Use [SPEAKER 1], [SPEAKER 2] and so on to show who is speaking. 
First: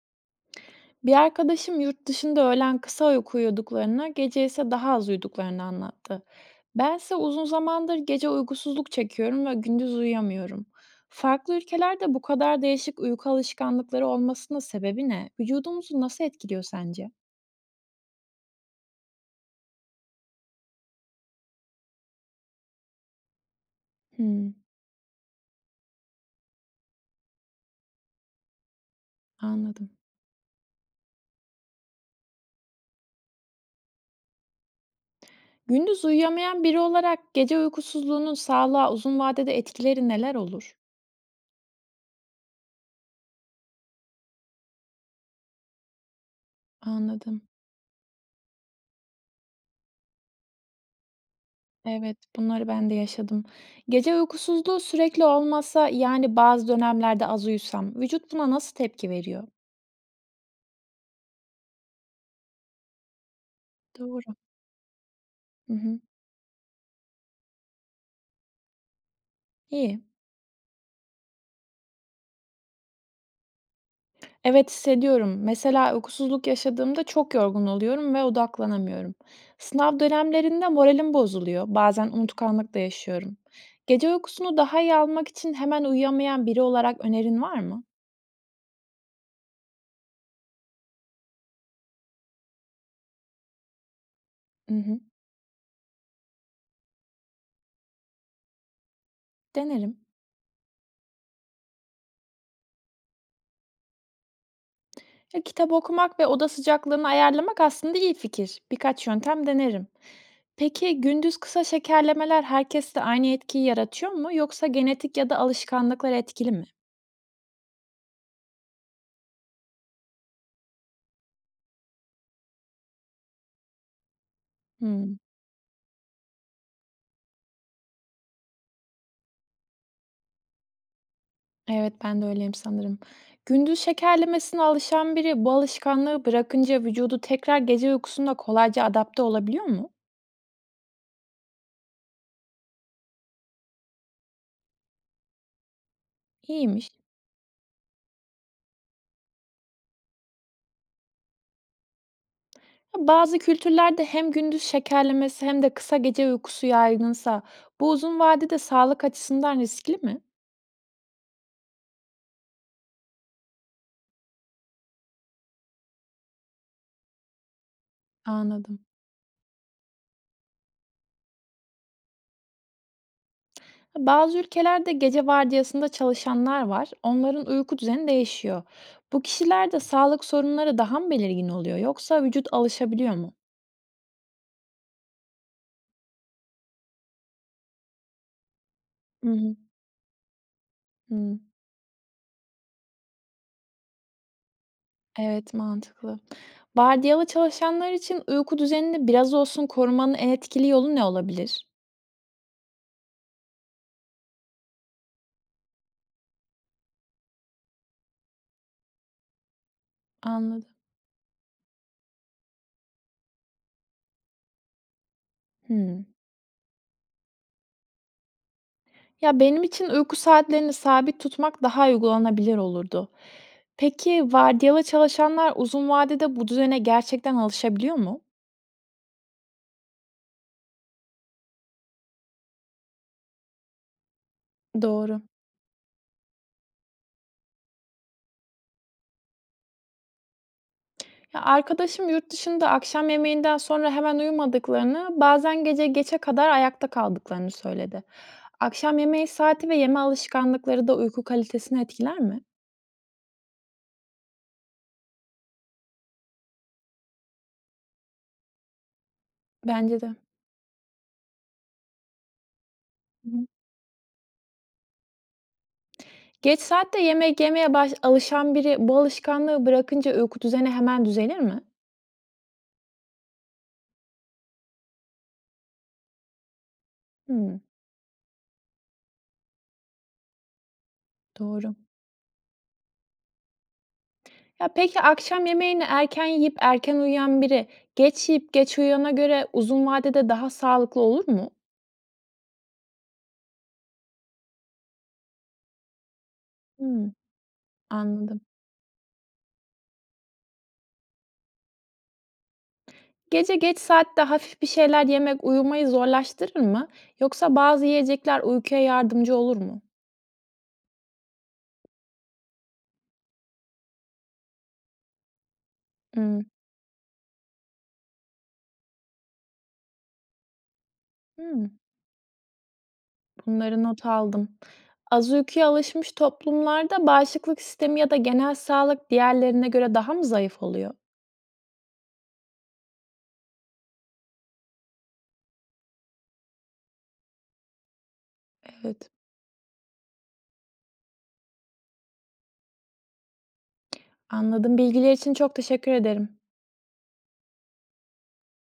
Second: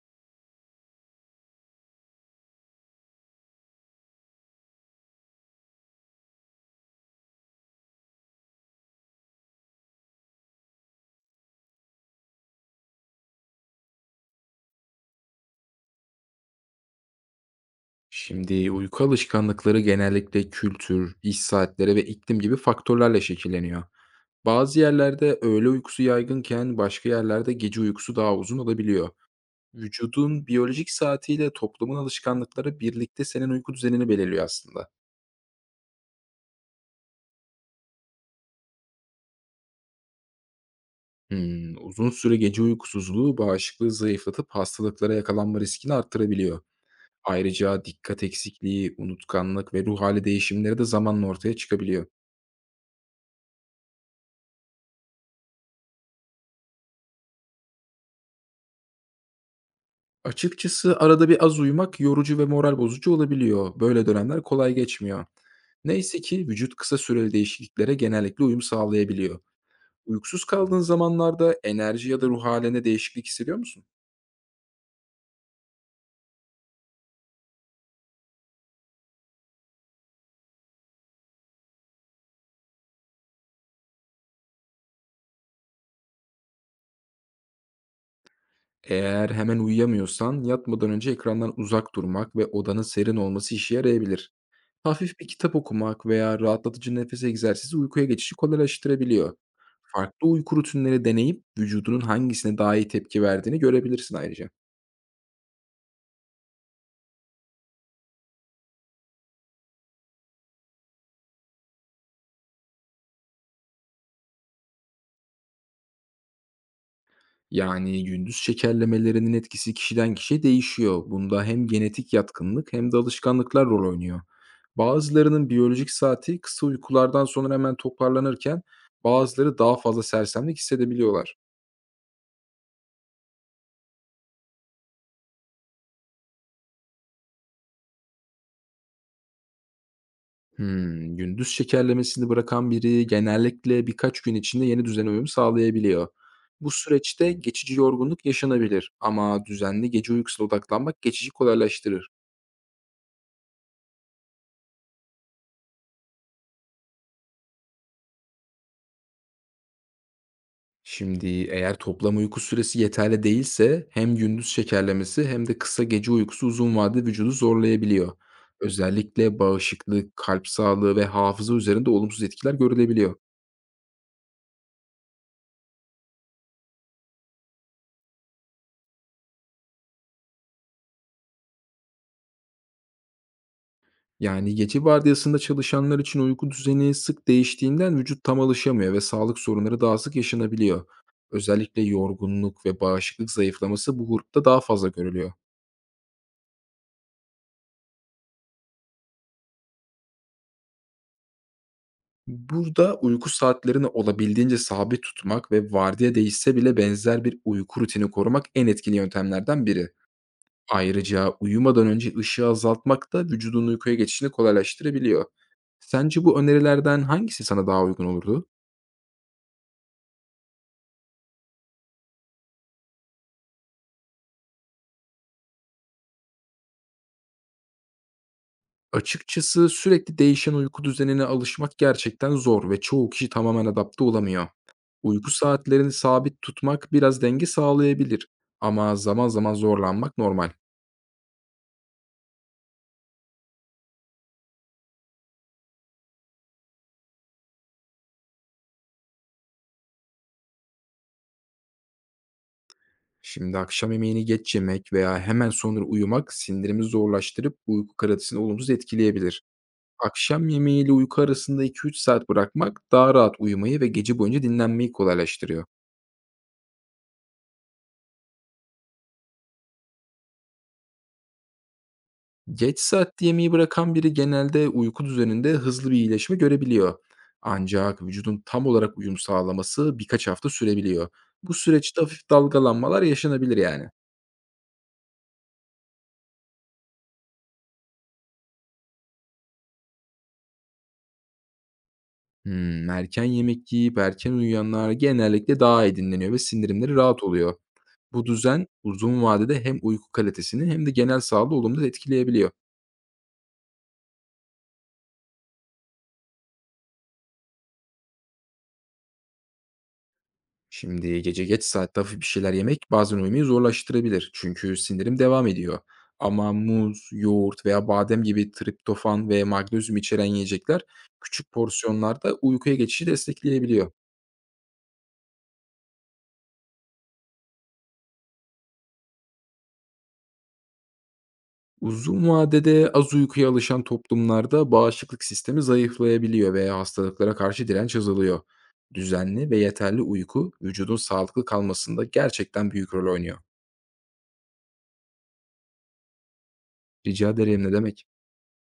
[SPEAKER 1] Bir arkadaşım yurt dışında öğlen kısa uyku uyuduklarını, gece ise daha az uyuduklarını anlattı. Bense uzun zamandır gece uykusuzluk çekiyorum ve gündüz uyuyamıyorum. Farklı ülkelerde bu kadar değişik uyku alışkanlıkları olmasının sebebi ne? Vücudumuzu nasıl etkiliyor sence?
[SPEAKER 2] Şimdi uyku alışkanlıkları genellikle kültür, iş saatleri ve iklim gibi faktörlerle şekilleniyor.
[SPEAKER 1] Hmm,
[SPEAKER 2] Bazı yerlerde öğle uykusu yaygınken başka yerlerde gece uykusu daha uzun olabiliyor.
[SPEAKER 1] anladım.
[SPEAKER 2] Vücudun biyolojik saatiyle toplumun alışkanlıkları birlikte senin uyku düzenini belirliyor aslında.
[SPEAKER 1] Gündüz uyuyamayan biri olarak gece uykusuzluğunun sağlığa uzun vadede etkileri neler olur?
[SPEAKER 2] Uzun süre gece uykusuzluğu bağışıklığı zayıflatıp hastalıklara yakalanma riskini arttırabiliyor.
[SPEAKER 1] Anladım.
[SPEAKER 2] Ayrıca dikkat eksikliği, unutkanlık ve ruh hali değişimleri de zamanla ortaya çıkabiliyor.
[SPEAKER 1] Evet, bunları ben de yaşadım. Gece uykusuzluğu sürekli olmasa, yani bazı dönemlerde az uyusam, vücut buna nasıl tepki veriyor?
[SPEAKER 2] Açıkçası arada bir az uyumak yorucu ve moral bozucu olabiliyor. Böyle
[SPEAKER 1] Doğru.
[SPEAKER 2] dönemler kolay geçmiyor.
[SPEAKER 1] Hı hı.
[SPEAKER 2] Neyse ki vücut kısa süreli değişikliklere genellikle uyum sağlayabiliyor.
[SPEAKER 1] İyi.
[SPEAKER 2] Uykusuz kaldığın zamanlarda enerji ya da ruh haline değişiklik hissediyor musun?
[SPEAKER 1] Evet, hissediyorum. Mesela uykusuzluk yaşadığımda çok yorgun oluyorum ve odaklanamıyorum. Sınav dönemlerinde moralim bozuluyor. Bazen unutkanlık da yaşıyorum. Gece uykusunu daha iyi almak için hemen uyuyamayan biri olarak önerin var mı?
[SPEAKER 2] Eğer hemen uyuyamıyorsan yatmadan önce ekrandan uzak durmak ve odanın serin olması işe yarayabilir.
[SPEAKER 1] Hı hı.
[SPEAKER 2] Hafif bir kitap okumak veya rahatlatıcı nefes egzersizi uykuya geçişi kolaylaştırabiliyor.
[SPEAKER 1] Denerim.
[SPEAKER 2] Farklı uyku rutinleri deneyip vücudunun hangisine daha iyi tepki verdiğini görebilirsin ayrıca.
[SPEAKER 1] Ya, kitap okumak ve oda sıcaklığını ayarlamak aslında iyi fikir. Birkaç yöntem denerim. Peki gündüz kısa şekerlemeler herkeste aynı etkiyi yaratıyor mu yoksa genetik ya da alışkanlıklar etkili mi?
[SPEAKER 2] Yani, gündüz şekerlemelerinin etkisi kişiden kişiye değişiyor. Bunda hem genetik yatkınlık hem de alışkanlıklar rol oynuyor.
[SPEAKER 1] Hımm.
[SPEAKER 2] Bazılarının biyolojik saati kısa uykulardan sonra hemen toparlanırken bazıları daha fazla sersemlik hissedebiliyorlar.
[SPEAKER 1] Evet, ben de öyleyim sanırım. Gündüz şekerlemesine alışan biri bu alışkanlığı bırakınca vücudu tekrar gece uykusunda kolayca adapte olabiliyor mu?
[SPEAKER 2] Gündüz şekerlemesini bırakan biri genellikle birkaç gün içinde yeni düzene uyum sağlayabiliyor. Bu
[SPEAKER 1] İyiymiş.
[SPEAKER 2] süreçte geçici yorgunluk yaşanabilir ama düzenli gece uykusuna odaklanmak geçici kolaylaştırır.
[SPEAKER 1] Ya, bazı kültürlerde hem gündüz şekerlemesi hem de kısa gece uykusu yaygınsa bu uzun vadede sağlık açısından riskli mi?
[SPEAKER 2] Şimdi, eğer toplam uyku süresi yeterli değilse hem gündüz şekerlemesi hem de kısa gece uykusu uzun vadede vücudu zorlayabiliyor.
[SPEAKER 1] Anladım.
[SPEAKER 2] Özellikle bağışıklık, kalp sağlığı ve hafıza üzerinde olumsuz etkiler görülebiliyor.
[SPEAKER 1] Bazı ülkelerde gece vardiyasında çalışanlar var. Onların uyku düzeni değişiyor. Bu kişilerde sağlık sorunları daha mı belirgin oluyor yoksa vücut alışabiliyor mu?
[SPEAKER 2] Yani, gece vardiyasında çalışanlar için uyku düzeni sık değiştiğinden vücut tam alışamıyor ve
[SPEAKER 1] Hı
[SPEAKER 2] sağlık
[SPEAKER 1] hı.
[SPEAKER 2] sorunları daha sık yaşanabiliyor.
[SPEAKER 1] Hı.
[SPEAKER 2] Özellikle yorgunluk ve bağışıklık zayıflaması bu grupta daha fazla görülüyor.
[SPEAKER 1] Evet, mantıklı. Vardiyalı çalışanlar için uyku düzenini biraz olsun korumanın en etkili yolu ne olabilir?
[SPEAKER 2] Burada uyku saatlerini olabildiğince sabit tutmak ve vardiya değişse bile benzer bir uyku rutini korumak en etkili yöntemlerden biri.
[SPEAKER 1] Anladım.
[SPEAKER 2] Ayrıca uyumadan önce ışığı azaltmak da vücudun uykuya geçişini kolaylaştırabiliyor.
[SPEAKER 1] Hı.
[SPEAKER 2] Sence bu önerilerden hangisi sana daha uygun olurdu?
[SPEAKER 1] Ya benim için uyku saatlerini sabit tutmak daha uygulanabilir olurdu. Peki vardiyalı çalışanlar uzun vadede bu düzene gerçekten alışabiliyor mu?
[SPEAKER 2] Açıkçası sürekli değişen uyku düzenine alışmak gerçekten zor ve çoğu kişi tamamen adapte olamıyor.
[SPEAKER 1] Doğru.
[SPEAKER 2] Uyku saatlerini sabit tutmak biraz denge sağlayabilir, ama zaman zaman zorlanmak normal.
[SPEAKER 1] Ya arkadaşım yurt dışında akşam yemeğinden sonra hemen uyumadıklarını, bazen gece geçe kadar ayakta kaldıklarını söyledi. Akşam yemeği saati ve yeme alışkanlıkları da uyku kalitesini etkiler mi?
[SPEAKER 2] Şimdi, akşam yemeğini geç yemek veya hemen sonra uyumak sindirimi zorlaştırıp uyku kalitesini olumsuz etkileyebilir.
[SPEAKER 1] Bence de.
[SPEAKER 2] Akşam yemeği ile uyku arasında 2-3 saat bırakmak daha
[SPEAKER 1] Hı.
[SPEAKER 2] rahat uyumayı ve gece boyunca dinlenmeyi kolaylaştırıyor.
[SPEAKER 1] Geç saatte yemek yemeye baş alışan biri bu alışkanlığı bırakınca uyku düzeni hemen düzelir mi?
[SPEAKER 2] Geç saatte yemeği bırakan biri genelde uyku düzeninde hızlı bir iyileşme görebiliyor.
[SPEAKER 1] Hmm,
[SPEAKER 2] Ancak vücudun tam olarak uyum sağlaması birkaç hafta sürebiliyor. Bu
[SPEAKER 1] doğru.
[SPEAKER 2] süreçte hafif dalgalanmalar yaşanabilir yani.
[SPEAKER 1] Ya peki akşam yemeğini erken yiyip erken uyuyan biri geç yiyip geç uyuyana göre uzun vadede daha sağlıklı olur mu?
[SPEAKER 2] Erken yemek yiyip erken uyuyanlar genellikle daha iyi dinleniyor ve sindirimleri
[SPEAKER 1] Hmm,
[SPEAKER 2] rahat oluyor. Bu
[SPEAKER 1] anladım.
[SPEAKER 2] düzen uzun vadede hem uyku kalitesini hem de genel sağlığı olumlu etkileyebiliyor.
[SPEAKER 1] Gece geç saatte hafif bir şeyler yemek uyumayı zorlaştırır mı? Yoksa bazı yiyecekler uykuya yardımcı olur mu?
[SPEAKER 2] Şimdi, gece geç saatte hafif bir şeyler yemek bazen uyumayı zorlaştırabilir, çünkü sindirim devam ediyor.
[SPEAKER 1] Hımm.
[SPEAKER 2] Ama muz, yoğurt veya badem gibi triptofan ve magnezyum içeren yiyecekler küçük
[SPEAKER 1] Hımm.
[SPEAKER 2] porsiyonlarda uykuya geçişi
[SPEAKER 1] Bunları
[SPEAKER 2] destekleyebiliyor.
[SPEAKER 1] not aldım. Az uykuya alışmış toplumlarda bağışıklık sistemi ya da genel sağlık diğerlerine göre daha mı zayıf oluyor?
[SPEAKER 2] Uzun vadede az uykuya alışan toplumlarda bağışıklık sistemi zayıflayabiliyor ve hastalıklara karşı direnç azalıyor.
[SPEAKER 1] Evet,
[SPEAKER 2] Düzenli ve yeterli uyku vücudun sağlıklı kalmasında gerçekten büyük rol oynuyor.
[SPEAKER 1] anladım. Bilgiler için çok teşekkür ederim.
[SPEAKER 2] Rica ederim, ne demek.